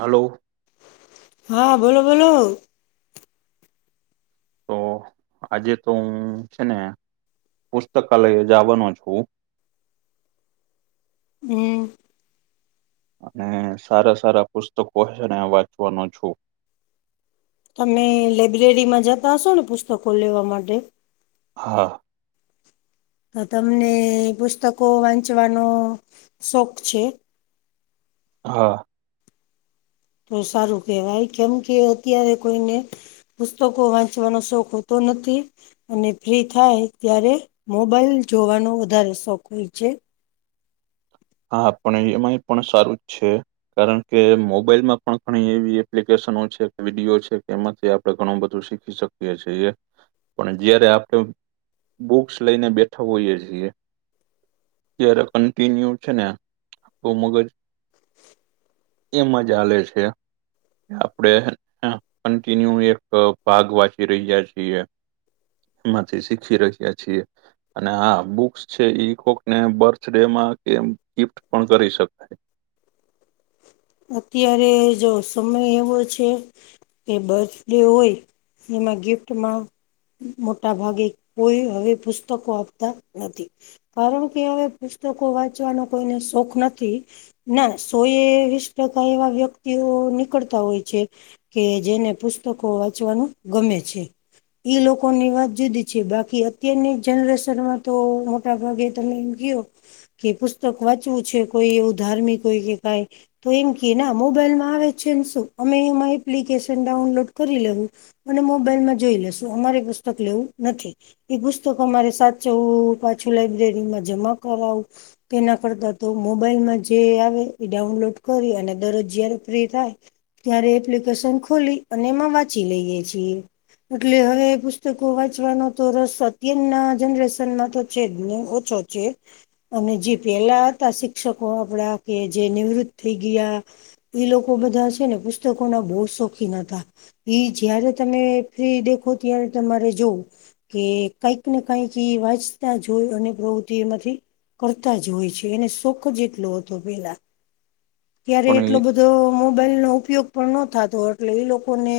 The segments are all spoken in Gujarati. હલો હા બોલો બોલો તો આજે તો હું છે ને પુસ્તકાલય જવાનો છું. હમ. અને સારા સારા પુસ્તકો હ વાંચવાનો છું. તમે લઇબ્રેરીમાં જતા હશો ને પુસ્તકો લેવા માટે હા. તમને પુસ્તકો વાંચવાનો શોખ છે. હા. તો સારું કેહેવાય કેમ કે અત્યારે કોઈને પુસ્તકો વાંચવાનો શોખ હોતો નથી. અને ફ્રી થાય ત્યારે મોબાઈલ જોવાનો વધારે શોખ હોય છે. હા પણ એમાંય પણ સારું જ છે. કારણ કે મોબાઈલ માં પણ ઘણી એવી એપ્લિકેશનો છે વિડીયો છે કેમ આપણે ઘણું બધું શીખી શકીએ છીએ પણ જયારે આપણે બુક્સ લઈને બેઠા હોઈએ છીએ ત્યારે કન્ટિન્યુ છેન હમગજ એ મજાલે છે. આપડે કન્ટિન્યુ એક ભાગ વાંચી રહ્યા છીએ માથી શીખી રહખ્યાએ છીએ. અને હા બુક્સ છે ઈ કોક ને બર્થ ડેમાં કે ગિફ્ટ પણ કરી શકાય. અત્યારે જો સમય એવો છે. કે બર્થ ડે હોય એમાં ગિફ્ટ મા મોટા ભાગે કોઈ હવે પુસ્તકો આપતા નથી. કારણ કે હવે પુસ્તકો વાંચવાનો કોઈને શોખ નથી. ના સો એ વીસ ટકા એવા વ્યક્તિઓ નીકળતા હોય છે. કે જેને પુસ્તકો વાંચવાનું ગમે છે. ઈ લોકોની વાત જુદી છે બાકી અત્યારની જનરેશનમાં તો મોટા ભાગે તમે એમ કયો કે પુસ્તક વાંચવું છે કોઈ એવું ધાર્મિક હોય કે કઈ તો એમ કે ના મોબાઈલમાં આવે છે ને શું અમે એમાં એપ્લિકેશન ડાઉનલોડ કરી લેવું અને મોબાઈલમાં જોઈ લેશુ અમારે પુસ્તક લેવું નથી. એ પુસ્તકો મારે સાચવું પાછું લાઈબ્રેરીમાં જમા કરાવું કે ના કરતા તો મોબાઈલમાં જે આવે એ ડાઉનલોડ કરી અને દરરોજ જયારે ફ્રી થાય. ત્યારે એપ્લિકેશન ખોલી અને એમાં વાંચી લઈએ છીએ. એટલે હવે પુસ્તકો વાંચવાનો તો રસ અત્યારના જનરેશનમાં તો છે જ ને ઓછો અને જે પેલા હતા શિક્ષકો આપડા કે જે નિવૃત્ત થઈ ગયા. એ લોકો બધા છે ને પુસ્તકો ના બહુ શોખીન હતા. એઈ જયારે તમે ફ્રી દેખો ત્યારે તમારે જોવ કે કઈક ને કઈક વાંચતા જોય અને પ્રવૃત્તિ એમાંથી કરતા જ હોય છે. એને સુોખ જેટલો હતો પેલા, ત્યારે પણ એટલો ઈ બધો મોબાઈલ નો ઉપયોગ પણ નો થતો એટલે એ લોકોને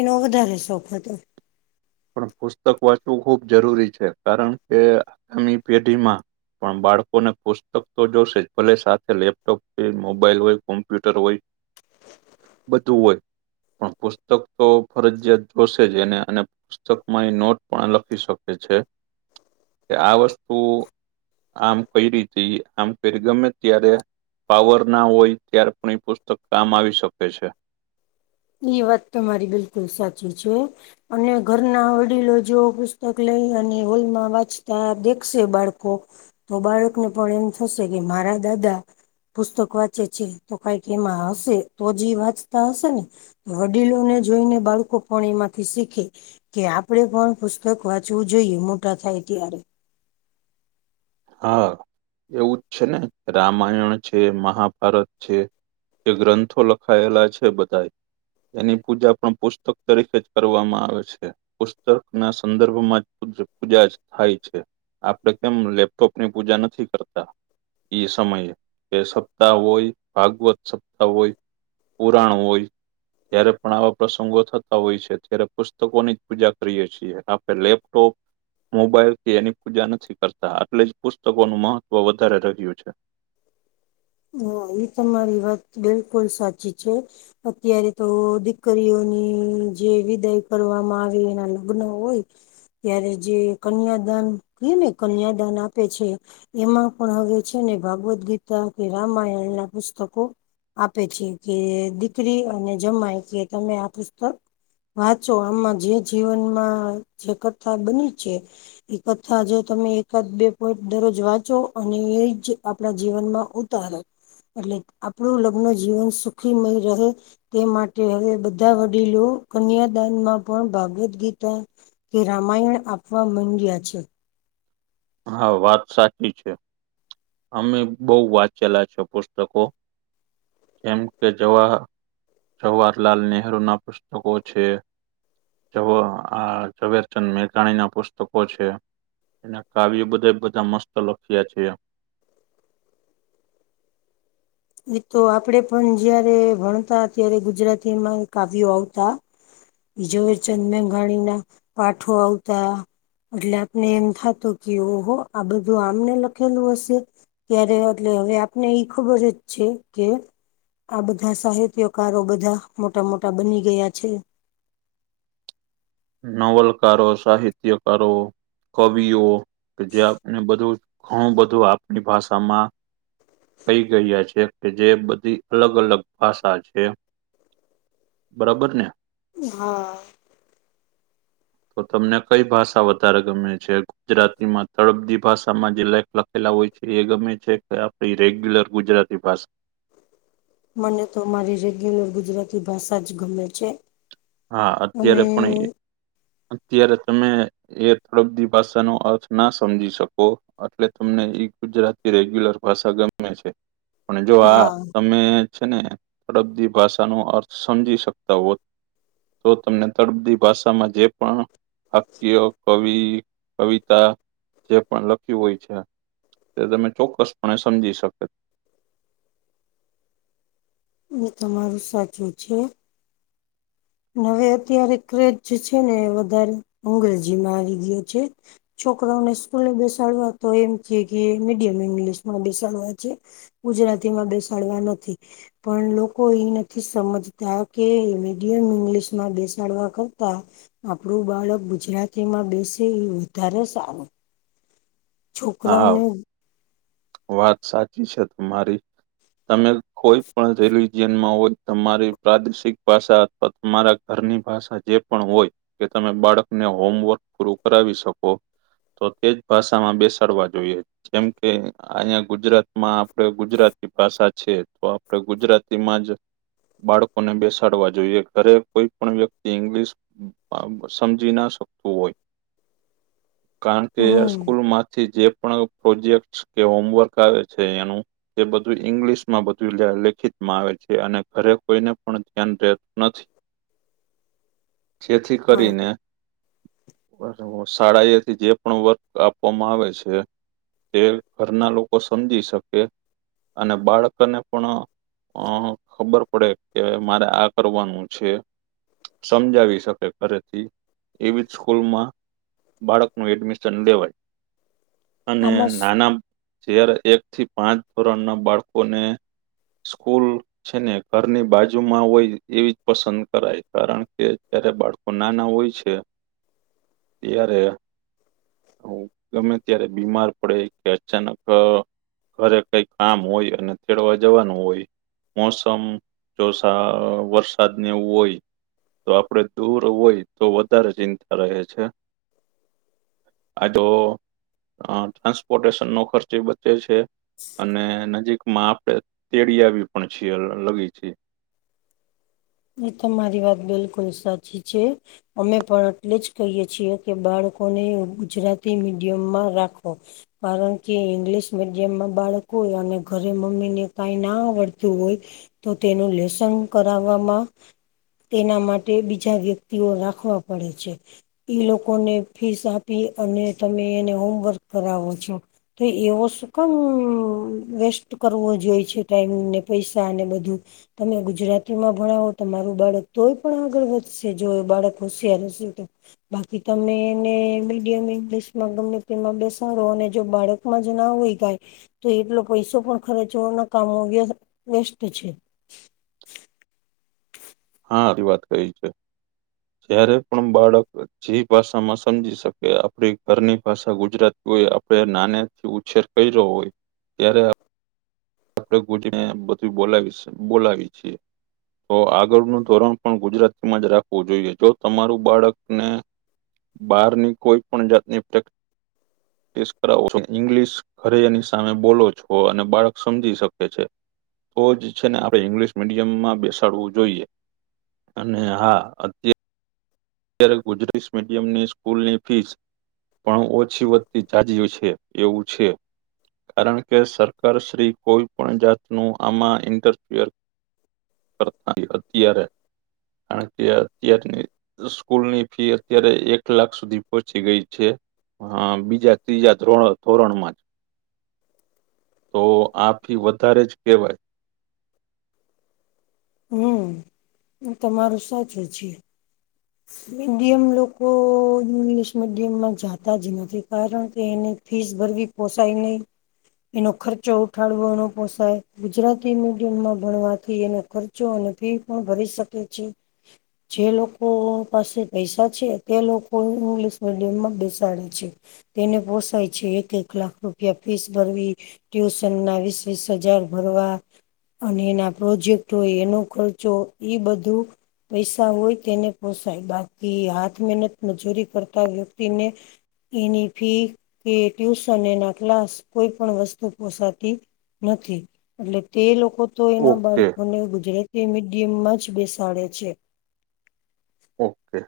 એનો વધારે શોખ હતો. પણ પુસ્તક વાંચવું ખૂબ જરૂરી છે. કારણ કે આગામી પેઢીમાં પણ બાળકોને પુસ્તક તો જોશે જ, ભલે સાથે લેપટોપ, મોબાઈલ હોય, કોમ્પ્યુટર હોય, બધું હોય પણ પુસ્તક તો ફરજયાત જોશે જ એને અને પુસ્તકમાં એ નોટ પણ લખી શકે છે કે, આ વસ્તુ આમ કઈ રીતે આમ કઈ ગમે ત્યારે પાવર ના હોય ત્યાર પણ એ પુસ્તક કામ આવી શકે છે. એ વાત તો મારી બિલકુલ સાચી છે. અને ઘરના વડીલો જો પુસ્તક લઈ અને હોલમાં વાંચતા દેખશે બાળકો તો બાળકને પણ એમ થશે કે મારા દાદા પુસ્તક વાંચે છે તો કઈક એમાં હશે તો જ વાંચતા હશે ને? વડીલો ને જોઈને બાળકો પણ એમાંથી શીખે. કે આપડે પણ પુસ્તક વાંચવું જોઈએ મોટા થાય ત્યારે. હા એવું જ છે ને, રામાયણ છે, મહાભારત છે. જે ગ્રંથો લખાયેલા છે બધા એની પૂજા પણ પુસ્તક તરીકે જ કરવામાં આવે છે. પુસ્તક ના સંદર્ભમાં પૂજા થાય છે. આપડે કેમ લેપ તોપની પૂજા નથી કરતા. એઈ સમયે એ સપ્તાહ હોય, ભાગવત સપ્તાહ હોય પુરાણું હોય. જયારે પણ આવા પ્રસંગો થતા હોય છે, ત્યારે પુસ્તકોની જ પૂજા કરીએ છીએ આપણે લેપટોપ મોબાઈલથી એની પૂજા નથી કરતા આટલે જ પુસ્તકોનું મહત્વ વધારે રહ્યું છે. હ એ તમારી વાત બિલકુલ સાચી છે. અત્યારે તો દીકરીઓની જે વિદાય કરવામાં આવે એના લગ્ન હોય, ત્યારે જે કન્યાદાન ક ને કન્યાદાન આપે છે. એમાં પણ હવે છે ને, ભાગવદ્ ગીતા કે રામાયણ ના પુસ્તકો આપે છે કે દીકરી અને જમાય કે તમે આ પુસ્તક વાંચો આમાં જે જીવનમાં જે કથા બની છે. એક થા જો તમે એકાદ બે પોઈન્ટ દરરોજ વાંચો અને એ જ આપણા જીવનમાં ઉત એટલે આપણું લગ્ન જીવન સુખીમય રહે. તે માટે હવે બધા વડીલો કન્યાદાનમાં પણ ભાગવદ ગીતા કે રામાયણ આપવા મંડ્યા છે. હા વાત સાચી છે. અમે બહુ વાંચેલા છ પુસ્તકો કેમ કે જવાહ જવાહરલાલ નેહરુ ના પુસ્તકો છે. જ આ ઝવેરચંદ મેઘાણી ના પુસ્તકો છે. એના કાવ્ય બધા બધા મસ્ત લખ્યા છેએ તો આપડે પણ જયારે ભણતા ત્યારે, ગુજરાતીમાં કાવ્યો આવતા. ઝવેરચંદ મેઘાણીના પાઠો આવતા. એટલે આપને એમ થતું કે ઓહો આ બધું આમને લખેલું હશે. ક્યારે એટલે હવે આપને એઈ ખબર જ છે કે આ બધા સાહિત્યકારો બધા મોટા મોટા બની ગયા છે. નવલકારો, સાહિત્યકારો, કવિઓ કે જે આપને બધું ઘણું બધું આપણી ભાષામાં. કઈ ગયા છે કે, જે બધી અલગ અલગ ભાષા છે. બરાબર ને. હા. તો તમને કઈ ભાષા વધારે ગમે છે? ગુજરાતીમાં તળબદી ભાષામાં જે લેખ લખેલા હોય છે, એ ગમે છે કે? રેગ્યુલર ગુજરાતી ભાષા. મને તો મારી રેગ્યુલર ગુજરાતી ભાષા જ ગમે છે. હા, અને અત્યારે પણ અત્યારે તમે એ થોડ બધી ભાષાનો અર્થ ના સમજી શકો. એટલે તમને ઈ ગુજરાતી રેગ્યુલર ભાષા ગમે છે. પણ જો આ હા તમે છે ને, તળદપી ભાષાનો અર્થ સમજી શકતા હો. તો તમને તળબદી ભાષામાં જે પણ હકીયો કવિ, કવિતા જે પણ લખ્યું હોય છે. તે તમે ચોક્કસપણે સમજી શકે. એ તમારું સાચું છે. હવે અત્યારે ક્રેજ જે છે ને, વધારે અંગ્રેજીમાં આવી ગયો છે. છોકરાઓને સ્કૂલે બેસાડવા તો એમ છે કે, મીડિયમ ઇંગ્લિશ બેસાડવા છે. ગુજરાતીમાં બેસાડવા નથી. પણ લોકો એ નથી સમજતા, કે એ મિડિયમ ઇંગલિશમાં બેસાડવા કરતા. આપણું બાળક ગુજરાતીમાં બેસે, એ વધારે સારું. હા છોકરાઓને. વાત સાચી છે તમારી. તમે કોઈ પણ રિલીજયનમાં હોય, તમારી પ્રાદેશિક ભાષા. તો તમારા ઘરની ભાષા જે પણ હોય. કે તમે બાળકને હોમવર્ક પૂરું કરાવી શકો? તો તે જ ભાષામાં બેસાડવા જોઈએ, જેમ કે કે અહીંયા ગુજરાત માં આપણે ગુજરાતી ભાષા છે, તો આપણે ગુજરાતીમાં જ બાળકોને બેસાડવા જોઈએ, ઘરે કોઈ પણ વ્યક્તિ ઇંગ્લિશ સમજી ના શકતું હોય. [inaudible] કારણ કે હમ સ્કૂલમાંથી જે પણ પ્રોજેક્ટ કે હોમવર્ક આવે છે એનું. તે બધું ઈંગ્લિશમાં બધું લેખિતમાં આવે છે, અને ઘરે કોઈને પણ ધ્યાન રહેતું નથી. [inaudible] [inaudible] જેથી કરીને શાળાએથી જે પણ વર્ક આપવામાં આવે છે તે. ઘરના લોકો સમજી શકે, અને બાળકને પણ અ ખબર પડે કે, મારે આ કરવાનું છે. સમજાવી શકે, ઘરેથી એવી જ સ્કૂલમાં બાળકનું એડમિશન લેવાય, અને આમાં નાના જ્યારે એક થી પાંચ ધોરણના બાળકોને સ્કૂલ. છે ને, ઘરની બાજુમાં હોય, એવી જ પસંદ કરાય, કારણ કે જ્યારે બાળકો નાના હોય છે. [inaudible] ત્યારે હ, ગમે ત્યારે બીમાર પડે કે. અચાનક ઘરે કઈ કામ હોય, અને તેડવા જવાનું હોય. મોસમ જો વરસાદને એવું હોય. તો આપડે દૂર હોય, તો વધારે ચિંતા રહે છે. આ જો અ ટ્રાન્સપોટેશ નો ખર્ચય બચે છે અને નજીક મા આપ તે તેડીયાવી પણ છી લગી છે. એ તમારી વાત બિલકુલ સાચી છે. અમે પણ એટલે જ કહીએ છીએ કે બાળકોને ગુજરાતી મીડિયમમાં રાખો. કારણ કે ઈંગ્લિશ મીડિયમમાં બાળકો હોય અને ઘરે મમ્મી ને કાઈ ના આવડતું હોય તો તેનું લેસન કરાવવામાં તેના માટે બીજા વ્યક્તિઓ રાખવા પડે છે. ઈ લોકોને ફીસ આપીએ અને તમને એને હોમવર્ક કરાવો છો. તો એવો શું કમ વેસ્ટ કરવો જોઈ છે ટાઈમ ને પૈસા ને બધું. તમે ગુજરાતી માં ભણાવો તમારું બાળક તોય પણ આગળ વધશે જો એ બાળક હોશિયાર હશે તો. બાકી તમે એને મીડિયમ ઇંગ્લિશમાં ગમે તેમાં બેસાડો અને જો બાળક મજ ના હોય કાય તો એટલો પૈસો પણ ખરચવો નકામો વ્ય વ્યસ્ત છે. હા રી વાત કઈ છે. [inaudible] જયારે પણ બાળક જે ભાષામાં સમજી શકે આપણી ઘરની ભાષા ગુજરાત કોઇએ આપડે નાને થી ઉછેર કર્યો હોય ત્યારે આ [unintelligible] બધું બોલાવી સ બોલાવી છીએ. તો આગળનું ધોરણ પણ ગુજરાતીમાં જ રાખવું જોઈએ જો તમારું બાળકને બહારની કોઈ પણ જાતની પ્રે ક્ટિસ કરાવો છો ઇંગ્લિશ ઘરે એની સામે બોલો છો અને બાળક સમજી શકે છે તો જ છે ને આપડે ઈંગ્લિશ મીડિયમમાં બેસાડવું જોઈએ. અને હા અ ત્યારે ગુજરાત મીડિયમ ની સ્કૂલની ફીસ પણ ઓછી વત્તી જાજીએ છે એવું છે. કારણ કે સરકારશ્રી કોઈ પણ જાતનું આમાં ઇન્ટરફિયર કરતા [unintelligible] અત્યારે કારણ કે અત્યારની સ્કૂલની ફી અત્યારે એક લાખ સુધી પહોંચી ગઈ છે. હા બીજા ત્રીજા ધ્રોણ ધોરણ માં જ. તો આ ફી વધારે જ કેહેવાય. હમ હું તમારું સાચું છીએ. મીડિયમ લોકો ઇંગ્લિશ મીડિયમમાં જાતા જ નથી કારણ કે એને ફીસ ભર બી પોસાાય નહીં એનો ખર્ચો ઉઠાડવોનો પોસાય ગુજરાતી મીડિયમમાં ભણવાથી એનો ખર્ચ ચો અને ફી પણ ભરી શકે છે જે લોક કો પાસે પૈસા છે તે લોકો ઇંગ્લિશ મીડિયમમાં બેસાડે છે. તેને પોસાય છે એક એક લાખ રૂપિયા ફીસ ભરવી. ટ્યુશન ના વીસ વીસ હજાર ભરવા. અને એના પ્રોજેક્ટ હોય એનો ખર્ચો એ બધું પૈસા હોય તેને પોસાય બાકી હાથ મહેનત મજૂરી કરતા વ્યક્તિને એની ફી કે ટ્યુશન એના ક્લાસ કોઈ પણ વસ્તુ પોસાતી નથી એટલે તે લોકો તો એના ઓકે બાળકોને ગુજરાતી મીડિયમ માં જ બેસાડે છે. ઓકે.